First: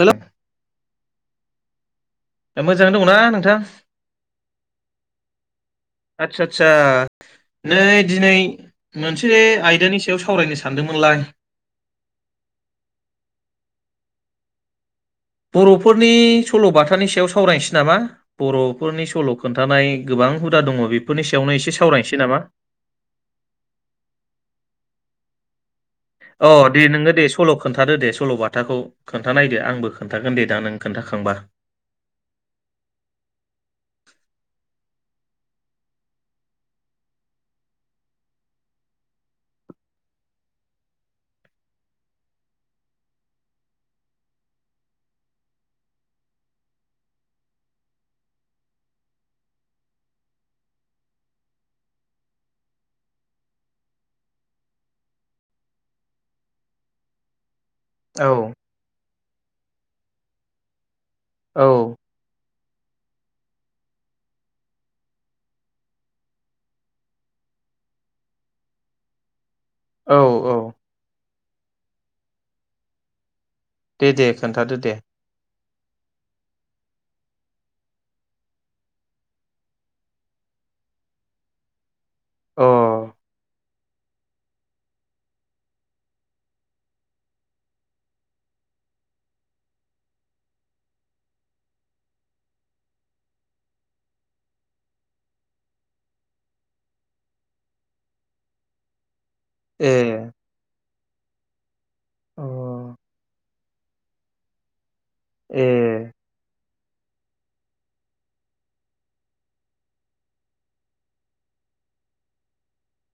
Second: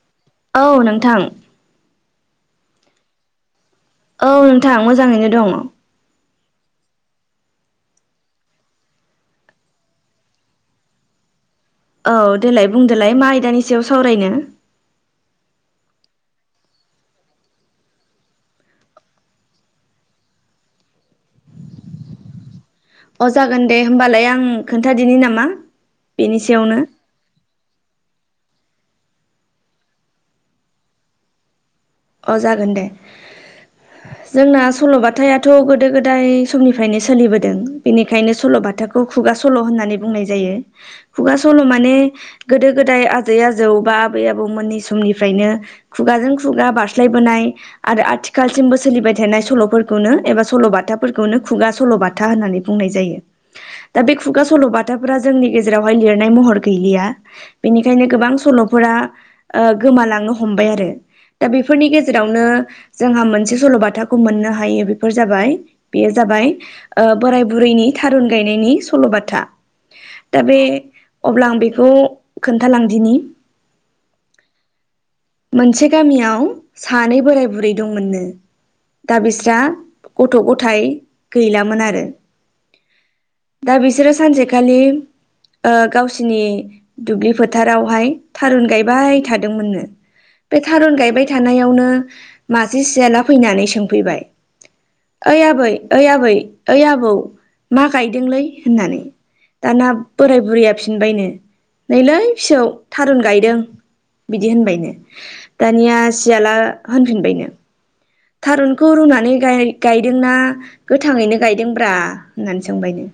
हेल' औ नोंथां मोजाङै दंना नोंथां औ नोंथां मोजाङैनो दङ आतसा आतसा नै दिनै मोनसे आयदानि सायाव सावरायनो सानदोंमोनलाय औ देलाय बुंदोलाय मा आयदानि सायाव सावरायनो बरफोरनि सलबाथानि सायाव सावरायनोसै नामा बरफोरनि सल खोन्थानाय गो- बां हुदा दङ बेफोरनि सायावनो एसे सावरायनोसै नामा अ जागोन दे होमबालाय आं खोन्थादिनि नामा बेनि अ सायावनो दे नोङो दे सल खोनथादो दे सलबाथाखो खोन्थानायदो आंबो खोन्थागोन दे दा नों खोन्थाखांबा अ जागोन दे जोंना सलबाथाथ गोदो गोदाय समनिफ्रायनो सोलिबोदों बेनिखायनो सलबाथा खोथाखौ खुगा सल' होननानै बुंनाय जायो खुगा सल' माने गोदो गोदाय आजै आजौ आबै आबौमोननि समनिफ्रायनो खुगाजों खुगा बार स्लायबोनाय आरो आथिखालसिमबो सोलिबाय थानाय सल'फोरखौनो एबा सल'बाथाफोरखौनो खुगा सल' सल'बाथा होननानै बुंनाय जायो दा बे खुगा सल' बाथाफोरा जोंनि गेजेरावहाय लिरनाय महर गैलिया बेनिखायनो गोबां औ सल'फोरा गोमालांनो हमबाय आरो औ फोरनि गेजेरावनो जोंहा मोनसे सल'बाथाखौ मोननो हायो बेफोर जाबाय बेयो जाबाय बोराय बुरैनि थारुन गायनायनि सल'बाथा औ दा बे औ अब्ला आं बेखौ खोन्थालांदिनि दे दे खोन्थादो दे मोनसे गामियाव सानै बोराय बुरै दंमोननो दा बिस्रा गथ' गथाय गैलामोन आरो अ दा बिसोरो सानसेखालि ओ गावसिनि दुब्लि फोथारावहाय थारुन गायबाय थादोंमोननो बे थारुन गायबाय थानायावनो मासे सियाला फैनानै सोंफैबाय ओइ आबै-ओइ आबै ओइ आबौ मा गायदोंलै होननानै दाना ए बोराय बुरैया फि बुंबायनो नैलै अ फिसौ थारुन गायदों बिदि होनबायनो ए दानिया सियाला होनफिनबायनो थारुनखौ रुनानै गाय गायदोंना गोथाङैनो गायदोंब्रा होननानै सोंबायनो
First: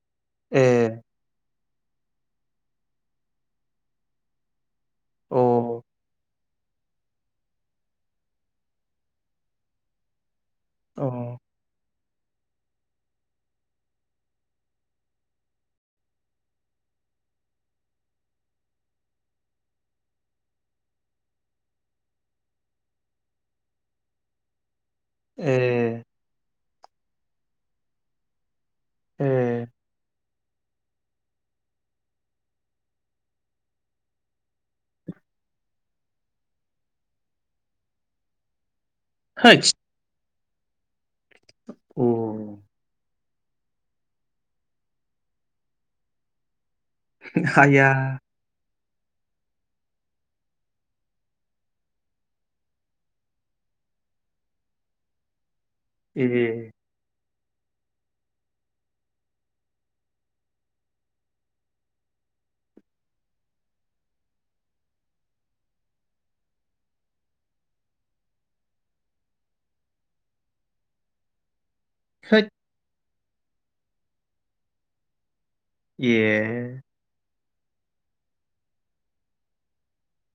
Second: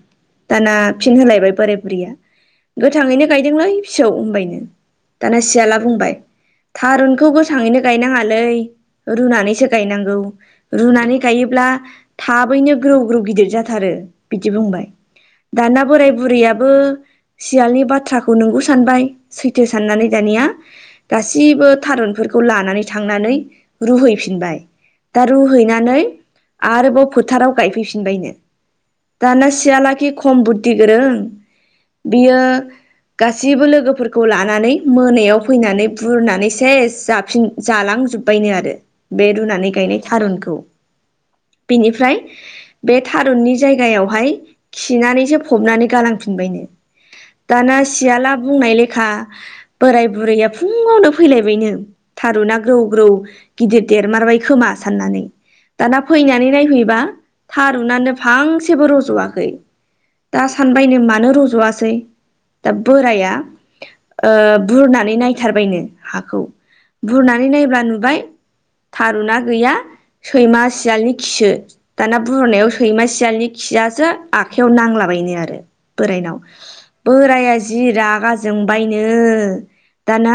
ए दाना फिन होलायबाय बोराय बुरिया गोथाङैनो गायदोंलै फिसौ होनबायनो अ दाना सियाला बुंबाय थारुनखौ गोथाङैनो गायनाङालै रुनानैसो गायनांगौ अ रुनानै गायोब्ला थाबैनो ग्रौ-ग्रौ गिदिर जाथारो बिदि बुं बाय दाना बोराय बुरैयाबो सियालनि बाथ्राखौ नोंगौ सानबाय सैथो साननानै दानिया गासिबो थारुन खौ लानानै थांनानै रुहैफिनबाय दा ए रुहैनानै आरोबाव फोथाराव गायफैफिनबायनो दाना ए सियालाखि खम बुद्धि गोरों बियो गासैबो लोगोफोरखौ लानानै मोनायाव फैनानै बुरनानै सेस जाफिन जालां जोबबाय नो आरो बे रुनानै गायनाय थारुनखौ बेनिफ्राय बे थारुननि जायगायावहाय खिनानैसो फबनानै गालांफिनबायनो दाना सियाला बुंनायले खा बोराय बुरैया फुङावनो फैलायबायनो थारुना ग्रौ-ग्रौ गिदिर देर मारबाय खोमा साननानै दाना फैनानै नायफैबा थारुनानो फांसेबो रज'वाखै दा सानबायनो मानो रज'वासै दा बोराया ओ बुरनानै नायथारबायनो हाखौ बुरनानै नायब्ला नुबाय थारुना गैया सैमा सियालनि खिसो दाना बुरनायाव सैमा सिया लनि खियासो आखाइयाव नांलाबायनो आरो बोरायनाव बोराया जि रागा जोंबायनो दाना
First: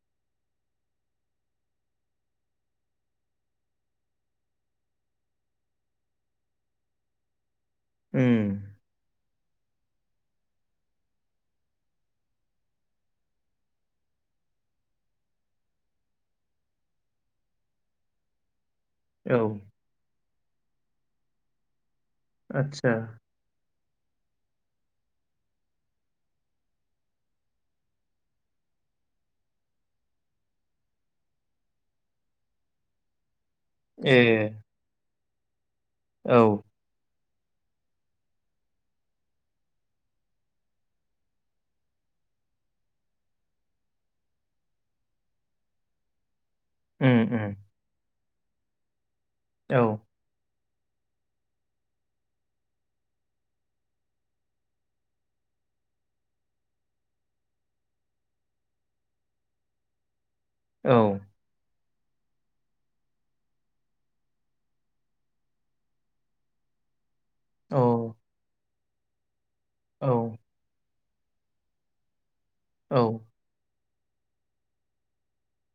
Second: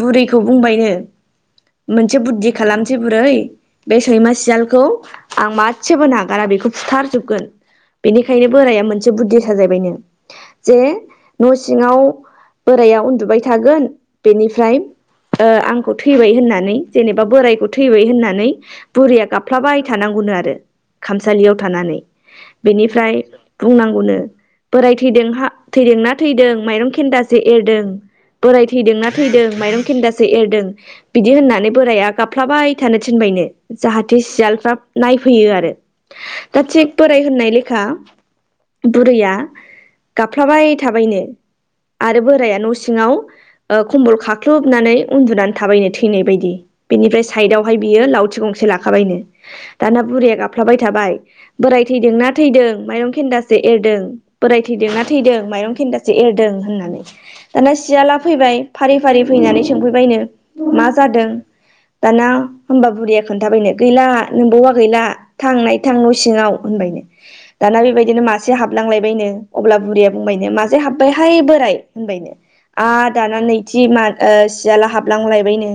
बुरैखौ बुंबायनो मोनसे बुद्धि खालामसै बुरै बे सैमा सियालखौ आं मासेबो नागारा बेखौ फुथारजोबगोन बेनिखायनो बोराया मोनसे बुद्धि साजायबायनो जे न' सिङाव बोराया उन्दुबाय थागोन बेनिफ्राय ओ आंखौ थैबाय होननानै जेने बा बोरायखौ थैबाय होननानै बुरैया गाबफ्लाबाय थानांगौनो आरो खामसालियाव थानानै बेनिफ्राय बुंनांगौनो बोराय थैदोंहा थैदोंना थैदों माइरं खेन्दासो एरदों बोराय थैदोंना थैदों माइरं खेन्दासे एरदों बिदि होननानै बोराइआ गाबफ्लाबाय थानो थिनबायनो जाहाथे सियालफ्रा नायफैयो आरो दा थिग बोराय होननाय लेखा बुरैया गाबफ्लाबाय थाबायनो आरो बोराया न' सिङाव खम्बल खाख्लुबनानै उन्दुनानै थाबायनो थैनाय बायदि बेनिफ्राय साइदावहाय बियो लावथि गंसे लाखाबायनो दाना बुरैया गाब फ्लाबाय थाबाय बोराय थैदोंना थैदों माइरं खेन्दासे एरदों बोराय थैदोंना थैदों माइरं खेन्दासे एरदों होननानै दाना सियाला फैबाय फारि फारि फैनानै सोंफैबायनो मा जादों दाना होमबा बुरिया खोनथाबायनो गैला नोंबौवा गैला थां नायथां न' सिङाव होनबायनो दाना बेबायदिनो मासे हाबलांलायबायनो अब्ला बुरैया बुंबायनो मासे हाब बाय हाय बोराय होनबायनो आ दाना नै जि मान ओ सियाला हाबलां लायबायनो।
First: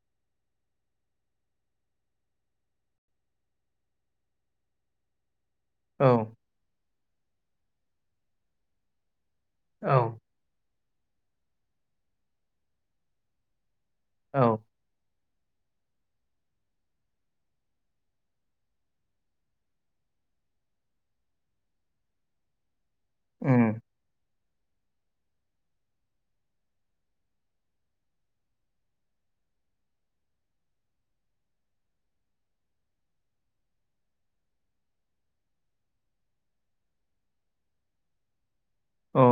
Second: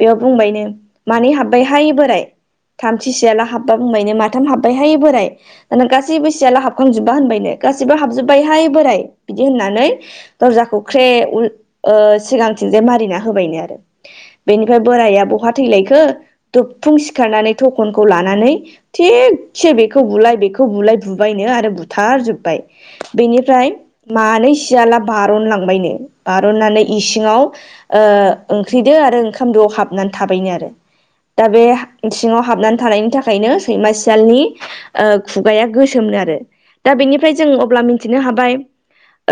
बेयाव बुंबायनो मानै हाबबायहाय बोराय थामथि सियाला हाबबा बुंबायनो माथाम हाब्बाय हाय बोराय दाना गासैबो सियाला हाबखांजोब्बा होनबायनो गासैबो हाबजोब्बायहाय बोराय। बिदि होननानै दरजाखौ ख्रे उन ओ सिगांथिं जाय मारिना होबायनो आरो औ राया बहा थैलायखो दुफुं सिखारनानै थखनखौ लानानै थिगसे बेखौ बुलाय बेखौ बुलाय बुबायनो आरो बुथारब्जोबाय बेनिफ्राय मानै सि सियाला बारनलांबायनो बारननानै इसिङाव ओ ओंख्रि दो आरो ओंख खाम दोआव हाबनानै थाबायनो आरो दा बे हा इसिङाव हाबनानै थानायनि थाखायनो सैमा सियालनि ओ खुगाया गोसोम दो आरो दा बेनिफ्राय जों अब्ला मिथिनो हाबाय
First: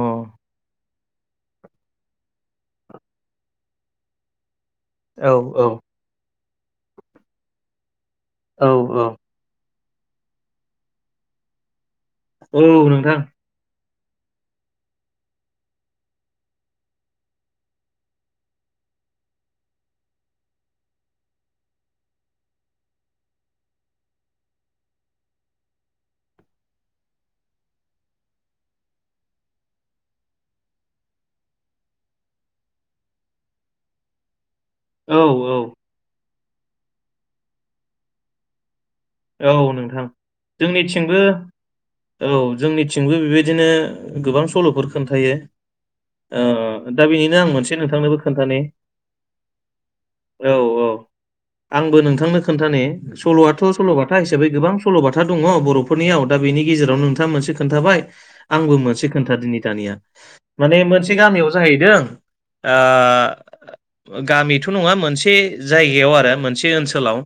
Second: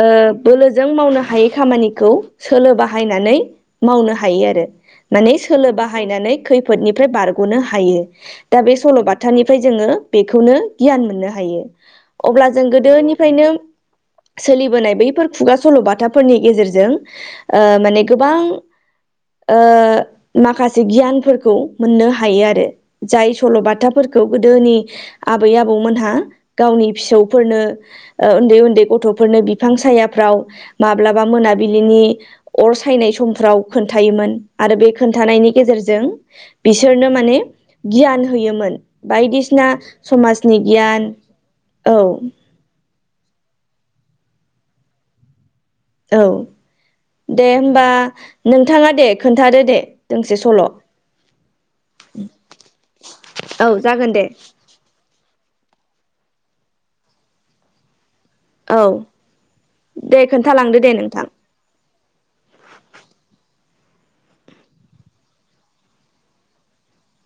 ओ बोलोजों मावनो हायै खामानिखौ सोलो बाहायनानै मावनो हायो आरो माने सोलो बाहायनानै खैफोदनिफ्राय बारग'नो हायो दा बे सल'बाथानिफ्राय जोङो बेखौनो गियान मोननो हायो अब्ला जों नोंथां. गोदोनिफ्रायनो सोलिबोनाय बैफोर खुगा सल'बाथाफोरनि गेजेरजों ओ माने गोबां ओ माखासे गियानफोरखौ मोननो हायो आरो जाय सल'बाथाफोरखौ गोदोनि आबै आबौमोनहा गावनि फिसौफोरनो ओ उन्दै उन्दै गथ'फोरनो बिफां साया फ्राव माब्लाबा मोनाबिलिनि अर सायनाय समफ्राव खोन्थायोमोन आरो बे औ, खोन्थानायनि औ. गेजेरजों बिसोरनो माने गियान होयोमोन। बायदिसिना औ, नोंथां. समाजनि गियान जोंनिथिंबो औ थिंबो बेबायदिनो गोबां सल'फोर खोन्थायो। औ ओ दा बेनिनो आं दे मोनसे होमबा नोंथांनोबो खोन्थानि नोंथाङा दे खोन्थादो दे दोंसे औ सल' अ आंबो नोंथांनो खोन्थानि सल'आथ' औ सल' बाथ जागोन था दे हिसाबै गोबां सल'बाथा दङ बर'फोरनियाव दा बेनि गेजेरावनो नोंथां मोनसे खोन्थाबाय आंबो औ मोनसे खोन्थादिनि दानिया दे माने खोन्थालांदो दे मोनसे नोंथां गामियाव जाहैदों आ ओ गामिथ' नङा मोनसे जायगायाव आरो मोनसे ओनसोलाव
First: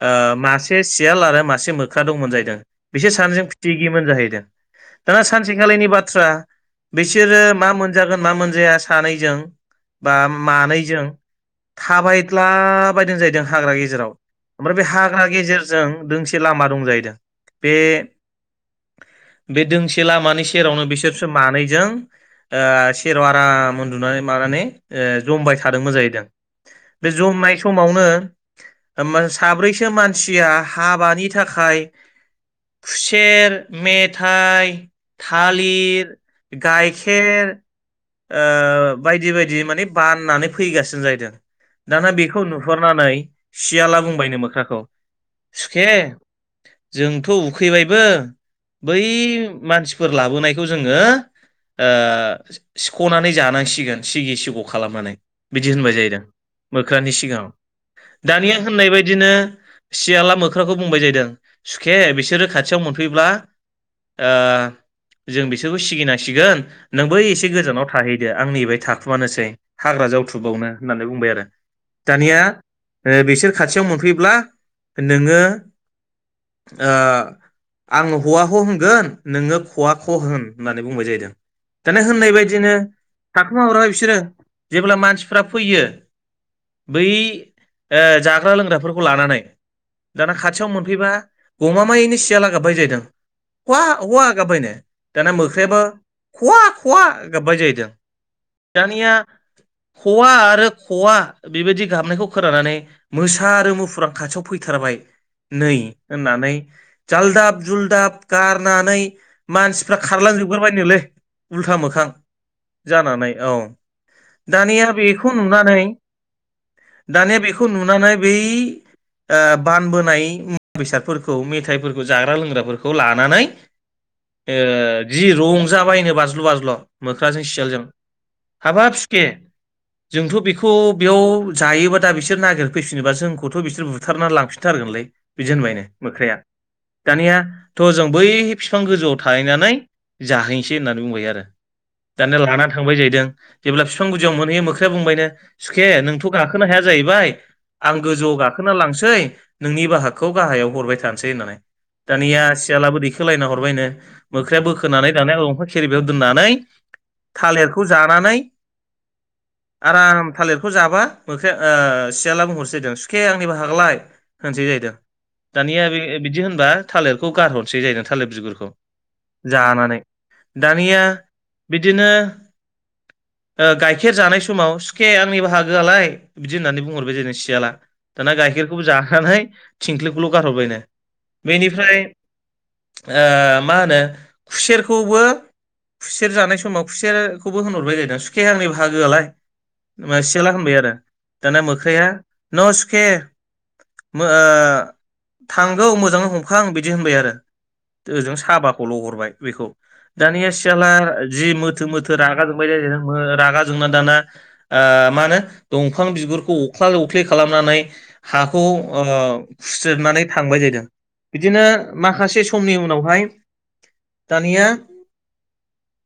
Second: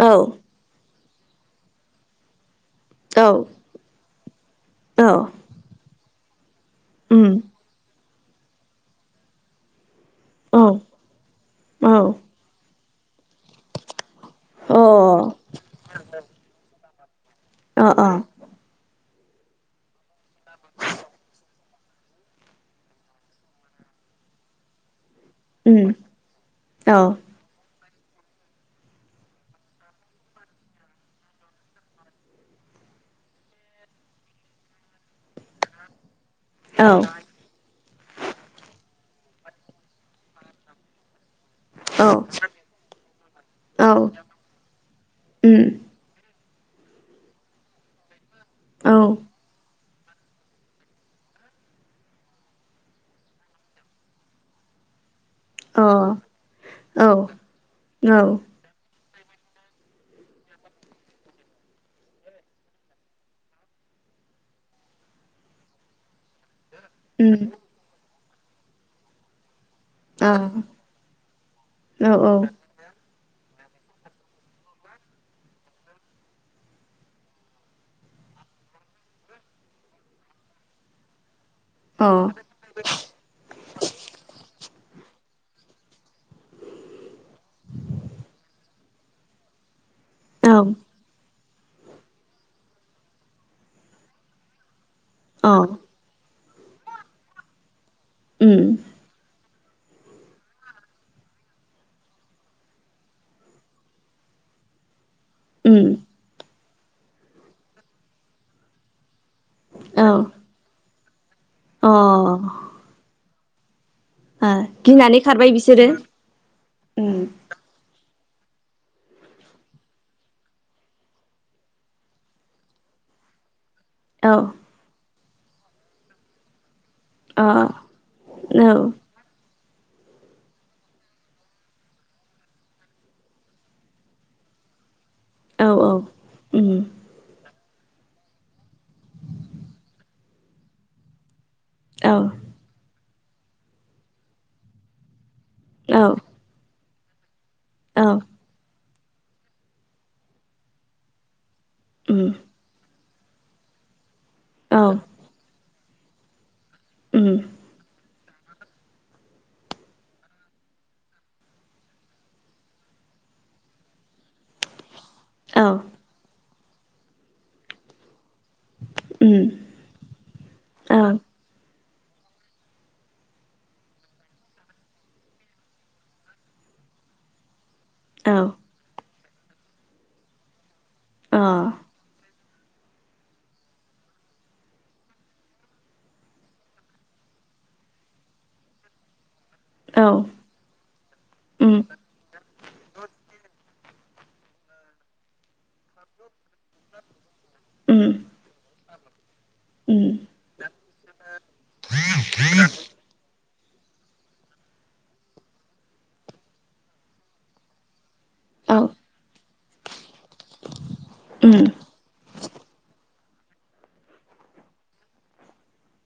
औ ओ मासे सि सियाल आरो मासे मोख्रा दंमोन जायैदों। बिसोर औ सानैजों फिथिगिमोन जाहैदों औ दाना सानसेखालिनि बाथ्रा उम बिसोरो मा मोनजागोन मा मोनजाया सानैजों बा औ मानैजों औ थाबायदला बायदों जायैद दों हाग्रा गेजेराव ओमफ्राय बे हाग्रा गेजेरजों दोंसे लामा दं जाहैदों। बेे अ अ बे दोंसे लामानि सेरावनो बिसोरसो मानैजों ओ सेराव आराम उन्दुनानै मानानै ओ जमबाय उम थादोंमोन जाहैदों औ बे जमनाय सम समावनो ओम साब्रैसो मानसिया हाबानि थाखाय खुसेर मेथाइ थालिर औ गाइखेर ओ बायदि बायदि माने बाननानै फैगासिनो जाहैदों। औ दाना बेखौ नुहरनानै औ सियाला बुंबायनो मोख्राखौ उम सुखे जोंथ' उखैबायबो औ बै मानसि फोर लाबोनायखौ जोङो ओ सिख सिख'नानै जानांसिगोन सिगि सिग' खालामनानै बिदि अ होनबाय जाहैदों औ उम औ अ मोख्रानि औ सिगाङाव दानिया होननाय बायद दिनो सियाला मोख्राखौ बुंबाय जाहैदों सुखे बिसोरो खाथियाव मोनफैब्ला ओ जों बिसोरखौ सिगिनांसिगोन। नोंबो एसे गोजानाव थाहैदो आं नेबाय थाखुमानोसै। हाग्रा जावथुबावनो होननानै बुंबाय आरो दानिया ओ बिसोर खाथियाव मोनफैब्ला नोङो ओ आङो हआ ह' होनगोन नोङो खआ ख' होन होननानै बुंबाय जाहैदों। दाना होननाय बायदिनो थाखोमा मारबाय बिसोरो जेब्ला मानसि फ्रा फैयो बै ओ जाग्रा लोंग्राफोरखौ लानानै दाना खाथियाव मोनफैबा गमामायैनो सियाला गाबबाय जाहैदों हवा हवा गाबबायनो। दानिया अ मोख्रायाबो खवा खवा गाबबाय जाहैदों। उम दानिया हवा आरो खवा बेबायदि गाबनायखौ खोनानानै मोसा आरो मुफुरा खाथियाव फैथारबाय नै उम होननानै जाल्दाब जुलदाब गारनानै मानसिफ्रा औ खारलांजोबगारबाय नोलै उल्था मोखां अ जानानै औ। आ दानिया गिनानै बेखौ खारबाय नुनानै बिसोरो उम दानिया बेखौ नुनानै बेै ओ बानबोनाय मुवा बेसादफोरखौ मेथाइफोरखौ जाग्रा लोंग्राफोरखौ लानानै औ ओ जि रंजााबायनो बाज्ल' बाज्ल' मोख्राजों अ सियालजों औ हाबाब सुखे जोंथ' बेखौ बेयाव जायोबा दा बिसोर नागिरफैफिनोबा जोंखौथ' बिसोर बु थारना लांफिनथारगोनलै बिदि औ होनबायनो औ मोख्राया, उम दानिया थ' जों बै बिफां गोजौआव थाहैनानै जाहैनोसै होननानै बुंबाय आरो। औ दानिया लानानै थांबाय जाहैदों जेब्ला बिफां गुदियाव मोनहैयो मोख्राया बुंबायनो सुखे औ नोंथ' गाखोनो हाया जाहैबाय आं औ गोजौआव गाखो लांसै नोंनि बाहागखौ गाहायाव हरबाय थानोसै होननानै। उम दानिया सियालाबो थिखोलायना हरबायनो मोख्राया औ बोखोनानै दानिया दंफां खेरिबायाव दोननानै उम थालिरखौ जानानै आराम थालिरखौ जाबा मोख्राया ओ सियाला बुंहरसै नो सुखे आं नि बाहागोआलाय होनसै जाहैदों। औ दानिया बे बिदि होनबा थालिरखौ गारहरनोसै जाहैदों थालिर बिगुरखौ उम जानानै। औ दानिया बिदिनो ओ गाइखेर जानाय समाव सुखे आंनि बाहागोआलाय बिदि होननानै बुंहरबाय जाहैदों सियाला दाना औ गाइखेरखौबो जाखांनानै थिंख्लिखौल' गारहरबायनो। अ बेनिफ्राय ओ मा होनो खुसेरखौबो खुसेर जानाय समाव खुसेरखौबो होनहरबाय जाहैदों सुखे आंनि बाहागोआलाय? औ मा सियाला होनबाय आरो दाना उम मोख्राया नो सुखे मो ओ थांगौ मोजाङै हमखां बिदि होनबाय आरो। उम ओजों साबाखौल' हरबाय बेखौ। उम दानिया सियाला जि मोथो मोथो रागा जोंबाय दोमो रागा जोंना दाना ओ मानो दंफां बिगुरखौ अख्ला अख्लि खालामनानै हाखौ औ ओ खुस्रोदनानै थांबाय जाहैदों बिदिनो उम माखासे समनि उनावहाय दानिया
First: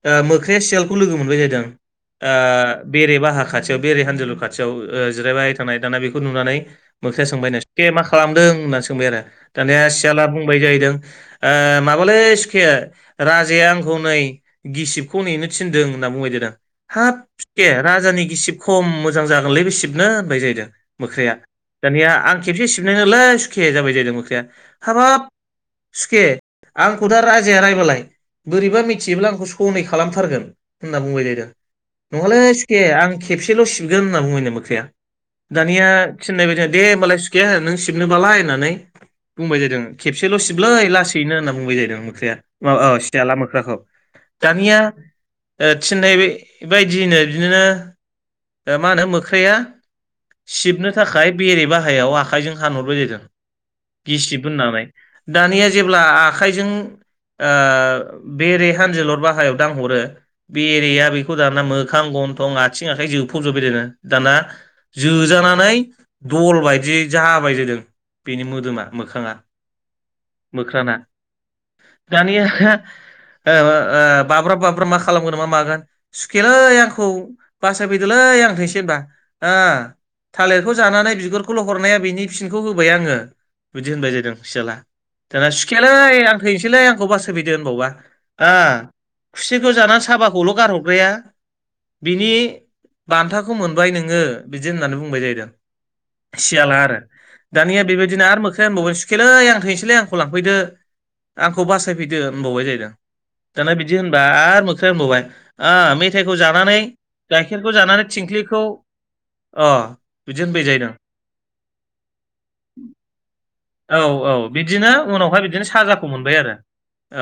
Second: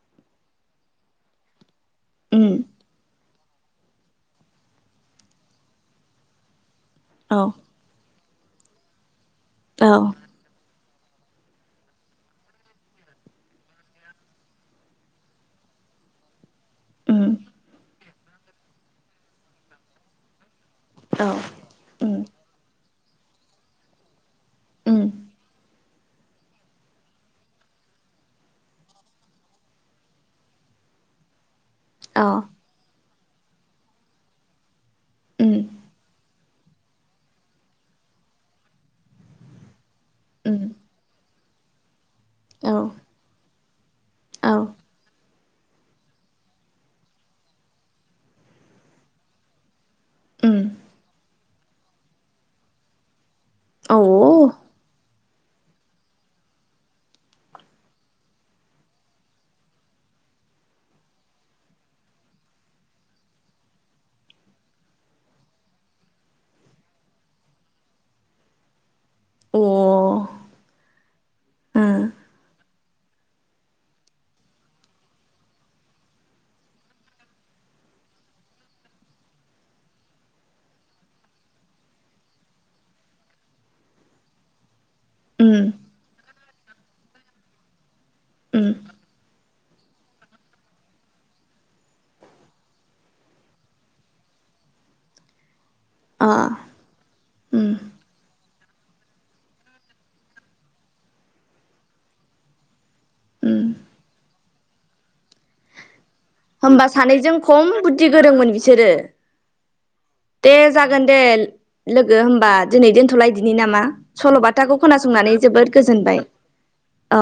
ओ मोख्राया सियालखौ लोगो मोनबाय जाहैदों। ओ उम बेरे बाहा खाथियाव बेरे हानदिलुर खाथियाव जिरायबाय थानाय, दाना बेखौ नुनानै मोख्राया औ सोंबायनो सुखे मा खालामदों होनना सोंबाय आरो, दानिया औ सियाला बुंबाय जाहैदों ओ माबालै सुखे राजाया आंखौ नै गिसिबखौ नेनो थिनदों होन्नानै बुंबाय जाहैदों हाब उम सुखे राजानि गिसिब खम मोजां जागोनलै बे सिबनो होनबाय जाहैदों औ मोख्राया। दानिया उम आं खेबसे सिबनाय नोलै सुखे जाबाय जाहैदों मोख्राया उम हाबाब सुखे आंखौ दा राजाया रायबालाय बोरैबा मिथियोब्ला आंखौ सनै खालामथारगोन होनना बुंबाय जाहैदों। अ नङालै सुखे आं खेबसेल' सिबगोन होनना बुंबायनो मोख्राया उम दानिया थिननायबाय दे होमबालाय सुखे नों सिबनोबालाय होननानै बुंबाय जादों खेबसेल' उम सिबलै लासै नो होनना बुंबाय जाहैदों मोख्रया माबा औ सियाला मोख्राखौ। औ दानिया थिनथनाय बायदियैनो बिदिनो मा होनो मोख्रैया। उम औ अ सिबनो थाखाय बेरे बाहायाव आखाइजों हानहरबाय जादों। गिस्ब ओ होननानै दानिया जेब्ला आखाइजों। बेरे हानजोलर बाहायाव दांहरो बेरिया बेखौ दाना मोखां गनथं। थं आथिं आखाइ जोबफबजोबबाय दो दाना जोजानानै। दल बायदियै जाबाय जादों बेनि मोदोमा। मोखाङा उम मोख्राना दानिया। बाब्राब बाब्राब मा खालामगोन मा मागोन सुखेलै आंखौ बासायफैदोलै। नोसै हबा थालिर। खौ जानानै बिगुरखौल' हरनाया बिनि फिनखौ होबाय आङो बिदि होनबाय जादों सियाला।। दाना सुखियाालै उम आं थैनोसैलै आंखौ बास होफैदो होनबावबा। सिखौ जानानै साबाखौल' गारहरग्राया। बिनि बान्थाखौ मोनबाय नोङो बिदि होननानै बुंबाय जाहैदों। अ सियाला आरो उम दानिया बेबायदिनो आरो मोखां। आसा होनबावबाय सुखोलै आं थांनोसैलै आंखौ लांफैदो आंखौ बासायफैदो होनबावबाय जाहैदों। दाना उम बिदि होनबा आरो मोख्रै होनबावबाय। फिथाइखौ जानानै होमबा सानैजों खम गाइखेरखौ जानानै बुद्धि गोरोंमोन थिंख्लिखौ बिसोरो अ। बिदि दे होनबाय जाहैदों जागोन दे लोगो होमबा दिनै दोनथ'लायदिनै। नामा औ औ सल'बाथाखौ बिदिनो खोनासंनानै उनावहाय बिदिनो जोबोद साजाखौ गोजोनबाय। मोनबाय आरो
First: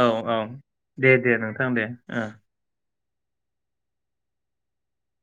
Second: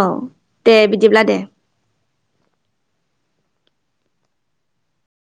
औ औ दे दे नोंथां दे।